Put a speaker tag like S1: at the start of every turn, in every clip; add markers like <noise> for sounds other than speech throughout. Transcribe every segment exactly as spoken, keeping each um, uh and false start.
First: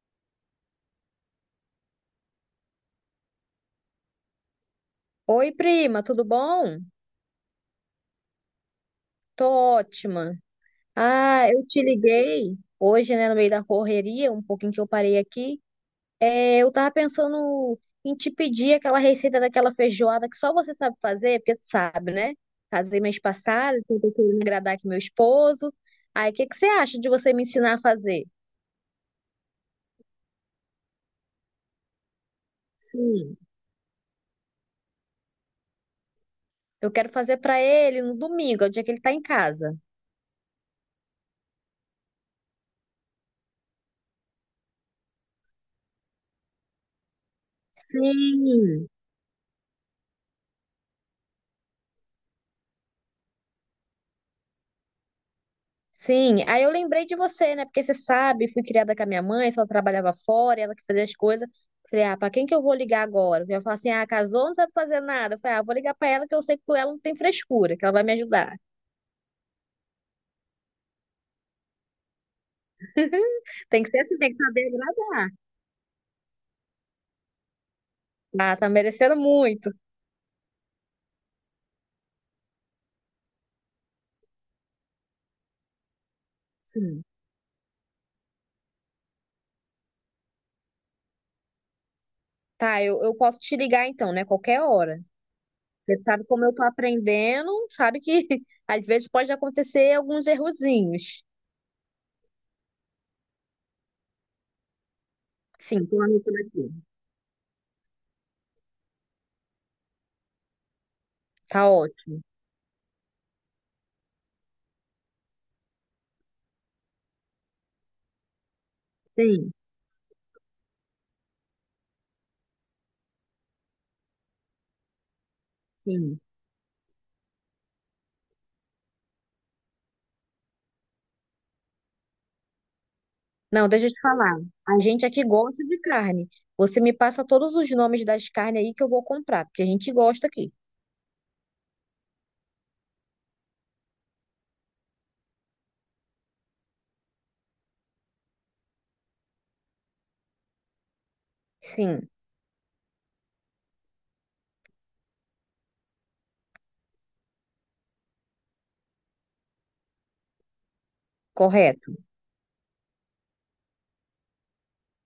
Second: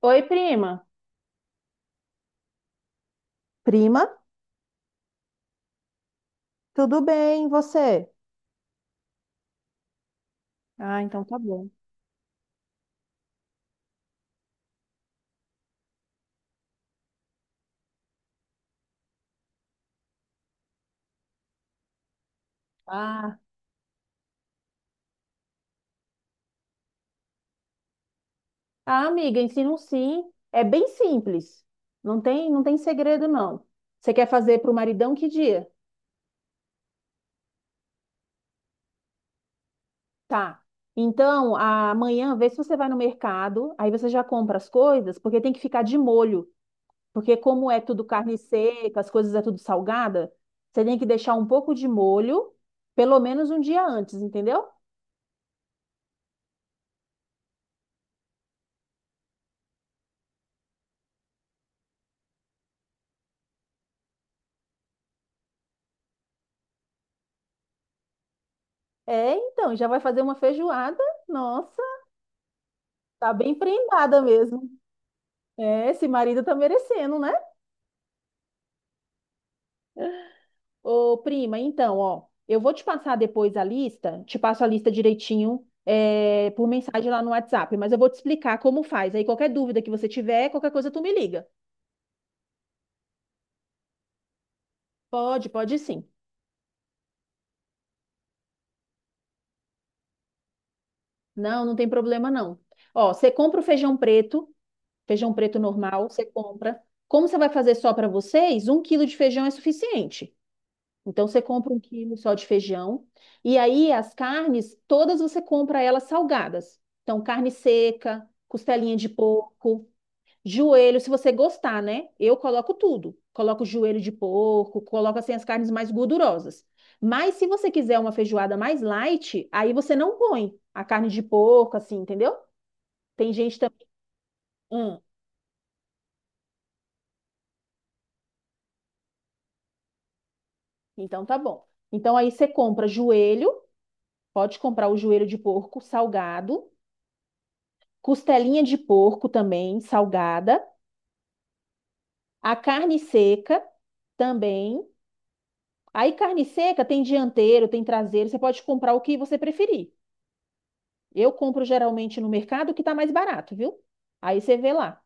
S1: Oi, prima. Prima,
S2: Oi, prima, tudo bom?
S1: tudo bem, e você?
S2: Tô ótima.
S1: Ah, então tá
S2: Ah, eu
S1: bom.
S2: te liguei hoje, né, no meio da correria, um pouquinho que eu parei aqui. É, eu tava pensando em te pedir aquela receita daquela feijoada que só você sabe fazer, porque tu sabe, né? Casei mês
S1: Ah,
S2: passado, então tô querendo agradar aqui meu esposo. Aí, o que que você acha de você me ensinar a fazer?
S1: ah, amiga, ensino sim. É bem simples. Não tem, não tem segredo,
S2: Sim.
S1: não. Você quer fazer para o maridão que dia?
S2: Eu quero fazer pra ele no domingo, é o dia que ele tá em casa.
S1: Tá. Então, amanhã, vê se você vai no mercado, aí você já compra as coisas, porque tem que ficar de molho. Porque como é tudo carne
S2: Sim.
S1: seca, as coisas é tudo salgada, você tem que deixar um pouco de molho, pelo menos um dia antes, entendeu?
S2: Sim, aí eu lembrei de você, né? Porque você sabe, fui criada com a minha mãe, só trabalhava fora, ela que fazia as coisas. Falei, ah, pra quem que eu vou ligar agora? Eu falar assim, ah, casou, não sabe fazer nada. Eu falei, ah, vou ligar pra ela que eu sei que com ela não tem frescura, que ela vai me ajudar.
S1: É, então, já vai fazer uma feijoada. Nossa. Tá bem
S2: Tem que ser assim,
S1: prendada
S2: tem que
S1: mesmo.
S2: saber agradar.
S1: É, esse marido tá merecendo, né?
S2: Ah, tá merecendo muito.
S1: Ô, prima, então, ó, eu vou te passar depois a lista, te passo a lista direitinho, é, por
S2: Sim.
S1: mensagem lá no WhatsApp, mas eu vou te explicar como faz. Aí qualquer dúvida que você tiver, qualquer coisa tu me liga.
S2: Tá, eu, eu posso te ligar então, né? Qualquer hora.
S1: Pode, pode
S2: Você
S1: sim.
S2: sabe como eu tô aprendendo, sabe que <laughs> às vezes pode acontecer alguns errozinhos.
S1: Não, não tem problema não. Ó, você compra o feijão preto, feijão preto
S2: Sim, tô
S1: normal, você
S2: anotando aqui.
S1: compra. Como você vai fazer só pra vocês, um quilo de feijão é suficiente. Então você
S2: Tá
S1: compra um quilo
S2: ótimo.
S1: só de feijão e aí as carnes todas você compra elas salgadas. Então carne seca, costelinha de
S2: Sim,
S1: porco, joelho, se você gostar, né? Eu coloco tudo. Coloco joelho de porco, coloco assim as carnes mais
S2: sim.
S1: gordurosas. Mas se você quiser uma feijoada mais light, aí você não põe a carne de porco assim, entendeu? Tem gente
S2: Não,
S1: também,
S2: deixa eu te falar. A
S1: hum,
S2: gente aqui gosta de carne. Você me passa todos os nomes das carnes aí que eu vou comprar, porque a gente gosta aqui.
S1: então tá bom. Então aí você compra joelho, pode comprar o joelho de porco salgado, costelinha de porco também, salgada,
S2: Sim,
S1: a carne seca também. Aí carne seca tem dianteiro, tem traseiro, você pode comprar o que você preferir. Eu compro
S2: correto.
S1: geralmente no mercado o que está mais barato, viu? Aí você vê lá.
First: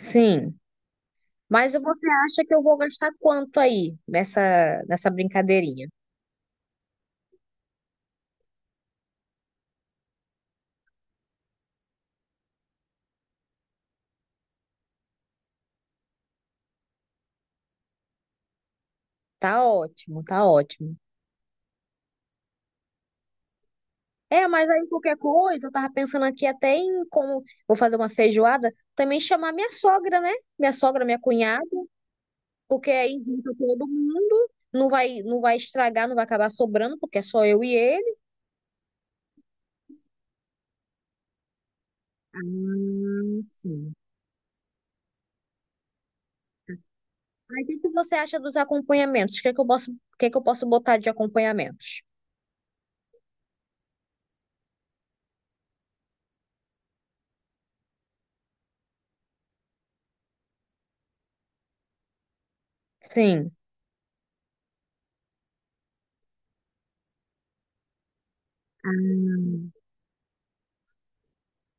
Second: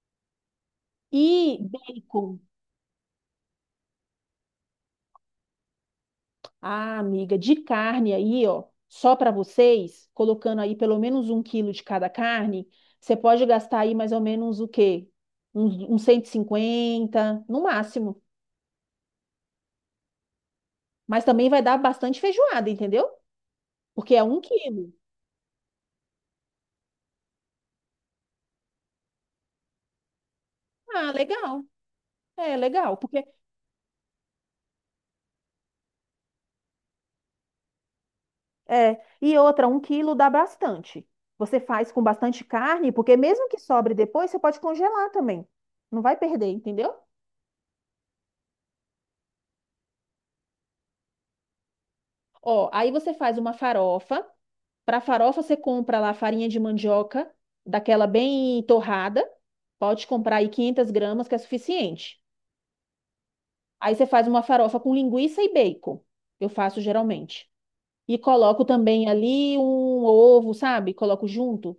S2: Sim.
S1: E
S2: Mas você
S1: bacon,
S2: acha que eu vou gastar quanto aí nessa, nessa brincadeirinha?
S1: ah, amiga, de carne aí, ó, só para vocês, colocando aí pelo menos um quilo de cada carne, você pode gastar aí mais ou menos o quê? Uns, uns cento e cinquenta no máximo.
S2: Tá ótimo, tá ótimo.
S1: Mas também vai dar bastante feijoada, entendeu? Porque é um
S2: É, mas aí
S1: quilo.
S2: qualquer coisa, eu tava pensando aqui até em como vou fazer uma feijoada, também chamar minha sogra, né? Minha sogra,
S1: Ah,
S2: minha cunhada,
S1: legal. É
S2: porque
S1: legal,
S2: aí
S1: porque
S2: junta todo mundo, não vai, não vai estragar, não vai acabar sobrando, porque é só eu e ele.
S1: é. E outra, um quilo dá bastante. Você faz com bastante carne, porque
S2: Ah,
S1: mesmo que sobre
S2: sim.
S1: depois, você pode congelar também. Não vai perder, entendeu?
S2: Aí o que que você acha dos acompanhamentos? O que que eu posso, o que que eu posso botar de acompanhamentos?
S1: Ó, aí você faz uma farofa. Para farofa, você compra lá farinha de mandioca, daquela bem torrada. Pode comprar aí quinhentas gramas, que é suficiente.
S2: Sim.
S1: Aí você faz uma farofa com linguiça e bacon. Eu faço geralmente. E coloco também ali
S2: Hum.
S1: um ovo, sabe? Coloco junto.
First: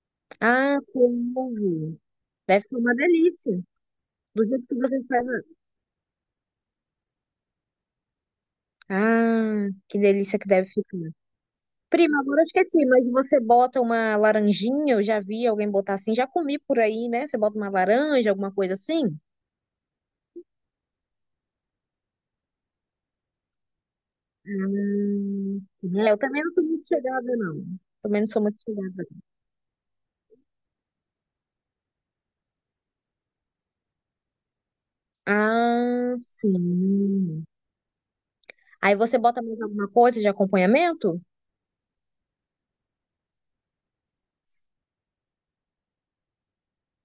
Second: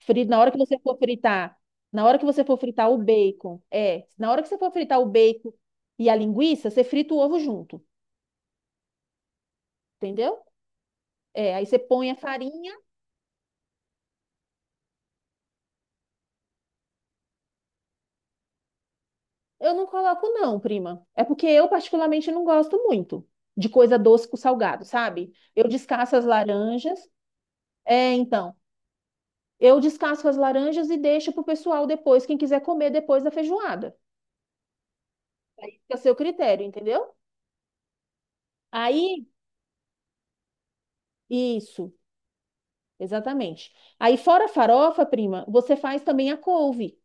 S1: Fri- Na hora que
S2: Ah,
S1: você for fritar,
S2: couve.
S1: na hora que você for
S2: Deve ser
S1: fritar
S2: uma
S1: o
S2: delícia.
S1: bacon, é, na hora
S2: Do
S1: que você
S2: jeito
S1: for
S2: que
S1: fritar
S2: você
S1: o
S2: faz.
S1: bacon e a linguiça, você frita o ovo junto,
S2: Ah, que
S1: entendeu?
S2: delícia que deve ficar.
S1: É, aí você põe a
S2: Prima, agora eu
S1: farinha.
S2: esqueci, mas você bota uma laranjinha, eu já vi alguém botar assim, já comi por aí, né? Você bota uma laranja, alguma coisa assim?
S1: Eu não coloco não, prima. É porque eu particularmente não gosto muito de coisa doce com salgado, sabe?
S2: Hum,
S1: Eu
S2: é,
S1: descasco
S2: eu
S1: as
S2: também não sou muito
S1: laranjas.
S2: chegada, não.
S1: É,
S2: Também não sou
S1: então,
S2: muito chegada.
S1: eu descasco as laranjas e deixo pro pessoal depois, quem quiser comer depois da feijoada. Fica a seu
S2: Ah,
S1: critério, entendeu?
S2: sim. Aí você
S1: Aí,
S2: bota mais alguma coisa de acompanhamento?
S1: isso. Exatamente. Aí, fora a farofa, prima, você faz também a couve.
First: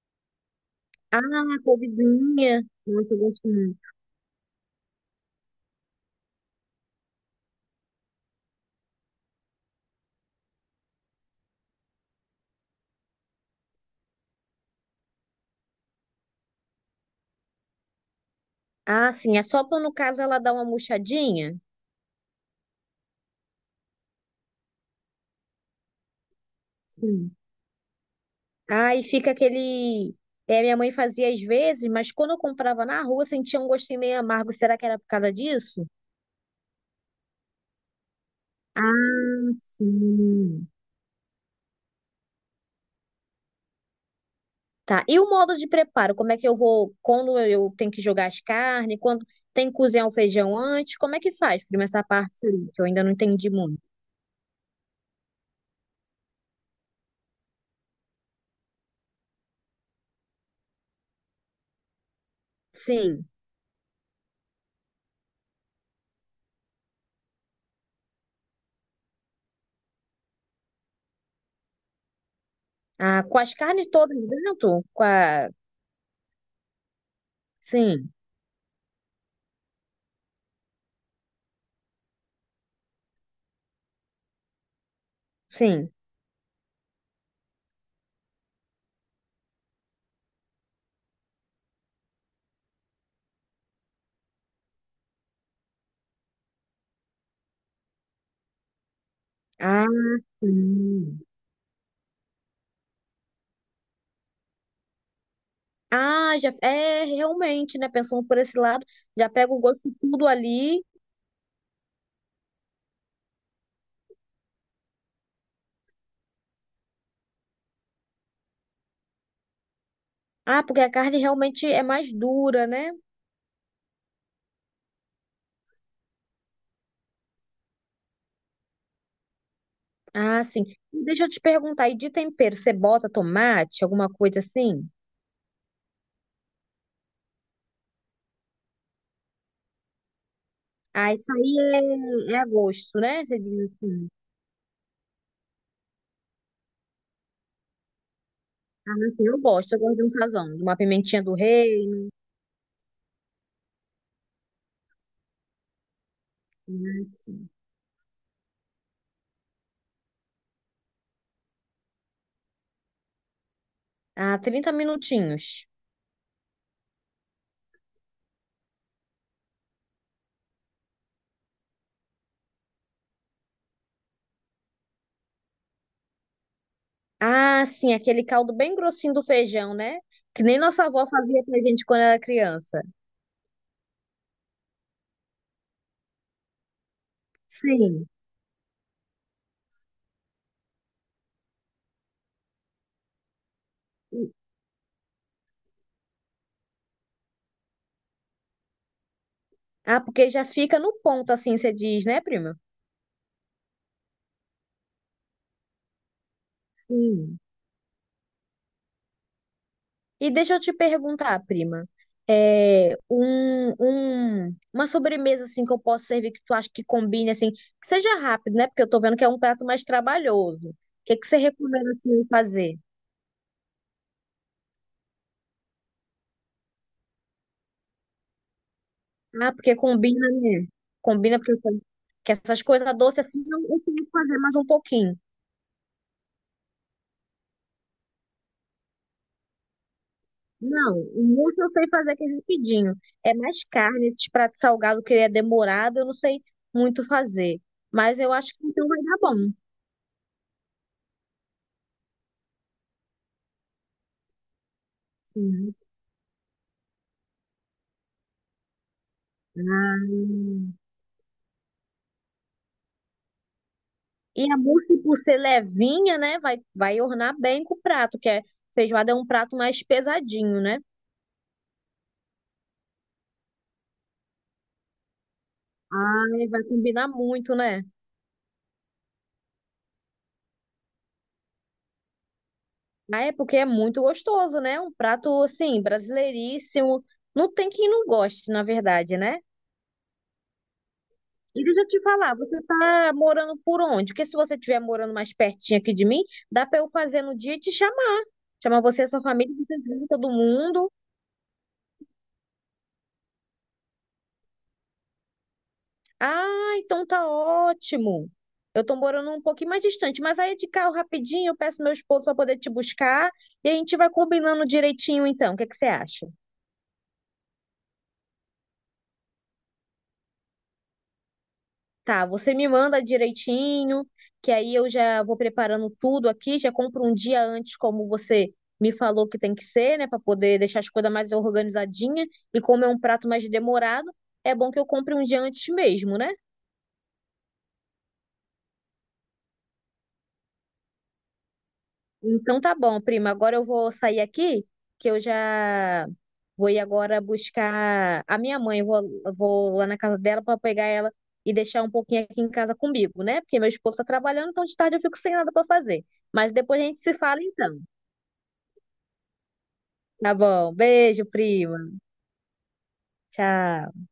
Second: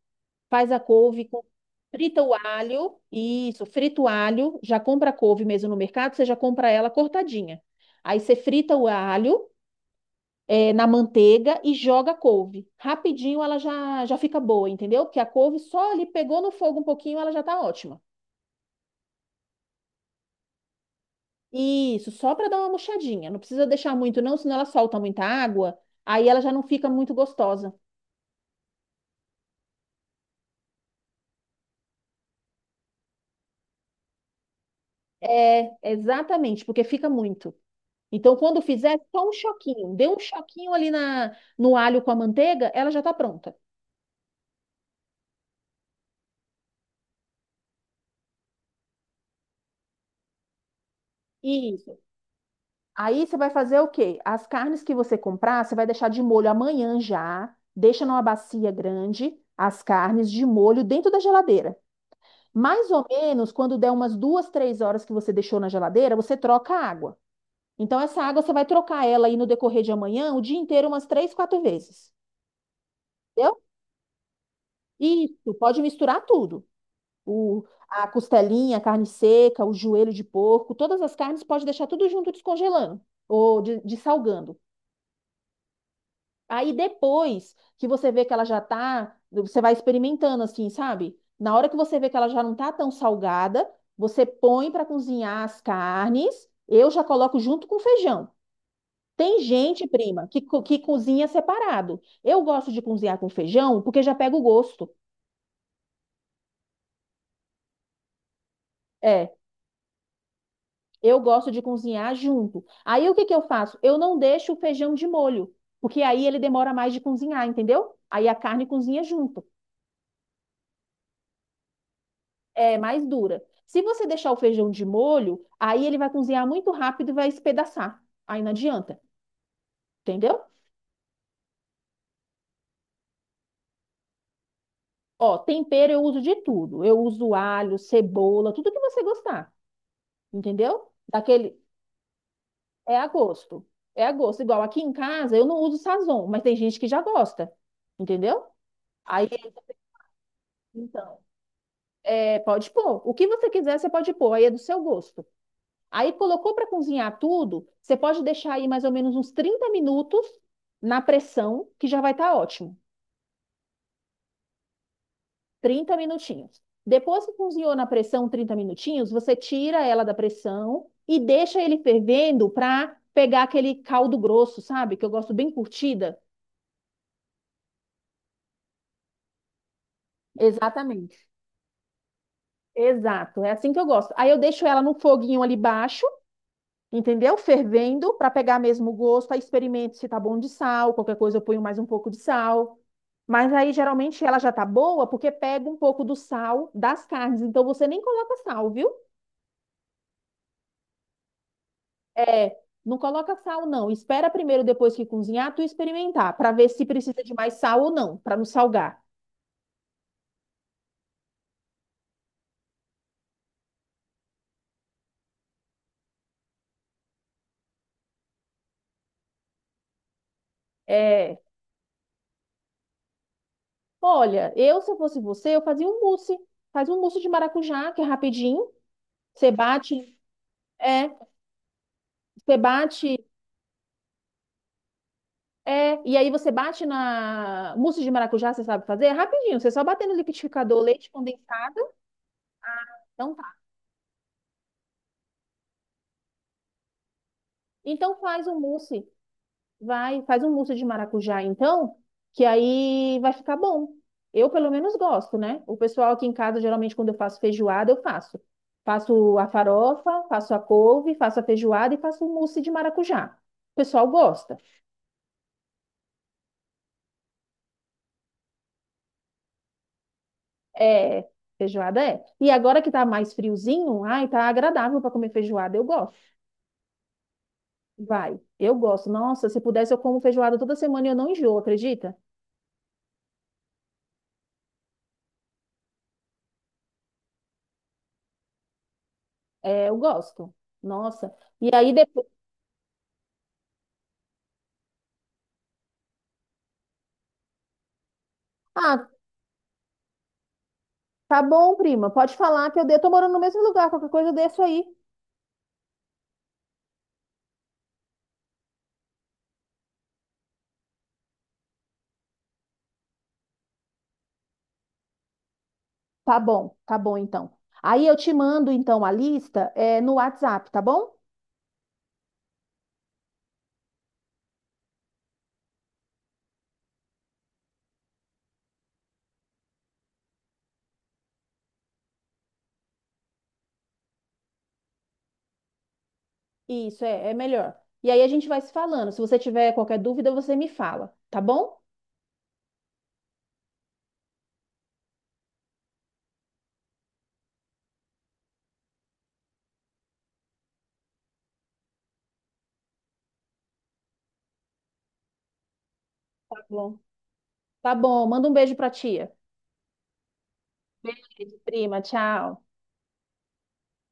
S1: Faz a couve, com-
S2: Ah,
S1: frita o
S2: couvezinha.
S1: alho,
S2: Nossa, eu gosto
S1: isso,
S2: muito.
S1: frita o alho, já compra a couve mesmo no mercado, você já compra ela cortadinha. Aí você frita o alho, eh, na manteiga e joga a couve. Rapidinho ela já, já fica boa, entendeu? Porque a couve só ali pegou no fogo um pouquinho, ela já tá ótima.
S2: Ah, sim. É só pra, no caso, ela dar uma murchadinha?
S1: Isso, só para dar uma murchadinha. Não precisa deixar muito, não, senão ela solta muita água, aí ela já não fica muito
S2: Sim.
S1: gostosa.
S2: Aí fica aquele. É, minha mãe fazia às vezes, mas quando eu comprava na rua, sentia um gostinho meio amargo. Será que era por causa
S1: É,
S2: disso?
S1: exatamente, porque fica muito. Então, quando fizer, só um
S2: Ah,
S1: choquinho. Dê um
S2: sim.
S1: choquinho ali na, no alho com a manteiga, ela já tá pronta.
S2: Tá. E o modo de preparo? Como é que eu vou. Quando eu tenho que jogar as carnes? Quando tem que cozinhar o feijão antes? Como é que faz? Prima,
S1: Isso.
S2: essa parte aí, que eu ainda não
S1: Aí você
S2: entendi
S1: vai
S2: muito.
S1: fazer o quê? As carnes que você comprar, você vai deixar de molho amanhã já. Deixa numa bacia grande as carnes de molho dentro da geladeira. Mais ou
S2: Sim.
S1: menos, quando der umas duas, três horas que você deixou na geladeira, você troca a água. Então, essa água você vai trocar ela aí no decorrer de amanhã, o dia inteiro, umas três, quatro vezes.
S2: Ah, com as
S1: Entendeu?
S2: carnes todas dentro? Com a...
S1: Isso, pode misturar tudo. o, a
S2: Sim,
S1: costelinha, a carne seca, o joelho de porco, todas as carnes pode deixar tudo junto descongelando ou de- dessalgando.
S2: sim.
S1: Aí depois que você vê que ela já tá, você vai experimentando assim, sabe? Na hora que você vê que ela já não tá tão salgada, você põe para cozinhar as carnes. Eu já coloco junto com feijão. Tem
S2: Ah,
S1: gente, prima, que, co- que
S2: sim.
S1: cozinha separado. Eu gosto de cozinhar com feijão porque já pega o gosto.
S2: Ah, já é realmente, né? Pensando por esse lado, já
S1: É.
S2: pega o gosto de tudo ali.
S1: Eu gosto de cozinhar junto. Aí o que que eu faço? Eu não deixo o feijão de molho, porque aí ele demora mais de cozinhar, entendeu? Aí a carne cozinha junto,
S2: Ah, porque a carne realmente é mais dura,
S1: é
S2: né?
S1: mais dura. Se você deixar o feijão de molho, aí ele vai cozinhar muito rápido e vai espedaçar. Aí não adianta,
S2: Ah,
S1: entendeu?
S2: sim. Deixa eu te perguntar, e de tempero, você bota tomate, alguma coisa assim?
S1: Ó, tempero eu uso de tudo. Eu uso alho, cebola, tudo que você gostar, entendeu?
S2: Ah, isso aí
S1: Daquele
S2: é, é a
S1: é
S2: gosto,
S1: a
S2: né? Você diz
S1: gosto. É
S2: assim.
S1: a gosto. Igual aqui em casa eu não uso sazon, mas tem gente que já gosta, entendeu?
S2: Ah, mas assim,
S1: Aí
S2: eu gosto, eu gosto de um sazão, de uma
S1: então,
S2: pimentinha do reino.
S1: é, pode pôr. O que você quiser, você pode pôr, aí é do seu gosto. Aí colocou para
S2: Né,
S1: cozinhar
S2: assim.
S1: tudo, você pode deixar aí mais ou menos uns trinta minutos na pressão, que já vai estar ótimo.
S2: Ah, trinta minutinhos.
S1: Trinta minutinhos. Depois que cozinhou na pressão trinta minutinhos, você tira ela da pressão e deixa ele fervendo para pegar aquele caldo grosso, sabe? Que eu gosto bem curtida.
S2: Ah, sim, aquele caldo bem grossinho do feijão, né? Que nem nossa avó
S1: Exatamente.
S2: fazia pra gente quando era criança.
S1: Exato, é assim que eu gosto. Aí eu deixo ela no foguinho ali baixo, entendeu?
S2: Sim.
S1: Fervendo para pegar mesmo o gosto, aí experimento se tá bom de sal, qualquer coisa eu ponho mais um pouco de sal. Mas aí geralmente ela já tá boa porque pega um pouco do sal das carnes, então você nem coloca sal, viu?
S2: Ah, porque já fica no ponto, assim, você diz, né, prima?
S1: É, não coloca sal não. Espera primeiro depois que cozinhar tu experimentar para ver se precisa de
S2: Sim.
S1: mais sal ou não, para não salgar.
S2: E deixa eu te perguntar, prima, é, um, um- uma sobremesa assim que eu posso servir que tu acha que combine assim, que seja rápido, né? Porque eu tô vendo que é um prato mais trabalhoso. O que que você
S1: É,
S2: recomenda assim fazer?
S1: olha, eu se eu fosse você, eu fazia um mousse. Faz um mousse de maracujá, que é rapidinho. Você
S2: Ah, porque
S1: bate,
S2: combina, né?
S1: é,
S2: Combina porque eu sei que
S1: você
S2: essas coisas
S1: bate
S2: doces assim eu eu sei fazer mais um pouquinho.
S1: É, e aí você bate na mousse de maracujá, você sabe fazer? É rapidinho, você só bater no liquidificador,
S2: Não,
S1: leite
S2: o mousse eu
S1: condensado,
S2: sei fazer aquele rapidinho.
S1: então
S2: É
S1: tá.
S2: mais carne, esses pratos salgados que ele é demorado, eu não sei muito fazer.
S1: Então
S2: Mas eu
S1: faz
S2: acho
S1: um
S2: que então vai
S1: mousse,
S2: dar bom.
S1: vai, faz um mousse de maracujá então, que aí vai ficar bom. Eu pelo menos gosto, né?
S2: Sim.
S1: O pessoal aqui em casa, geralmente quando eu faço feijoada, eu faço. Faço a farofa, faço a
S2: Ah,
S1: couve, faço a feijoada e faço o mousse de maracujá. O pessoal
S2: e
S1: gosta.
S2: a mousse, por ser levinha, né, vai, vai ornar bem com o prato, que é feijoada é um prato mais pesadinho, né?
S1: É, feijoada é. E agora que tá mais friozinho, ai, tá agradável para comer feijoada, eu gosto.
S2: Ai, vai combinar muito, né?
S1: Vai. Eu gosto. Nossa, se pudesse, eu como feijoada toda semana e eu não enjoo, acredita?
S2: Ah, é porque é muito gostoso, né? Um prato, assim, brasileiríssimo. Não tem quem não goste, na verdade, né?
S1: É, eu gosto. Nossa.
S2: E
S1: E
S2: deixa eu
S1: aí
S2: te
S1: depois.
S2: falar, você tá morando por onde? Porque se você estiver morando mais pertinho aqui de mim, dá pra eu fazer no dia e te chamar. Chamar você
S1: Ah,
S2: e sua família, vocês vêm todo mundo.
S1: tá bom, prima. Pode falar que eu dei. Tô morando no mesmo lugar. Qualquer coisa eu desço aí.
S2: Ah, então tá ótimo. Eu tô morando um pouquinho mais distante, mas aí de carro rapidinho eu peço meu esposo para poder te buscar e a gente vai combinando direitinho então. O que é que você acha?
S1: Tá bom, tá bom então. Aí eu te mando então a lista, é, no WhatsApp, tá bom?
S2: Tá, você me manda direitinho, que aí eu já vou preparando tudo aqui, já compro um dia antes, como você me falou que tem que ser, né, para poder deixar as coisas mais organizadinhas. E como é um prato mais demorado, é bom que eu compre um dia antes mesmo, né?
S1: Isso, é, é melhor. E aí a gente vai se falando. Se você tiver qualquer dúvida, você me fala, tá bom?
S2: Então tá bom, prima. Agora eu vou sair aqui, que eu já vou ir agora buscar a minha mãe. Eu Vou, eu vou lá na casa dela para pegar ela e deixar um pouquinho aqui em casa comigo, né? Porque meu esposo tá trabalhando, então de tarde eu fico sem nada para fazer. Mas
S1: Tá
S2: depois a
S1: bom.
S2: gente se fala então.
S1: Tá bom. Manda um beijo pra tia.
S2: Tá bom. Beijo,
S1: Beijo,
S2: prima.
S1: prima. Tchau.
S2: Tchau.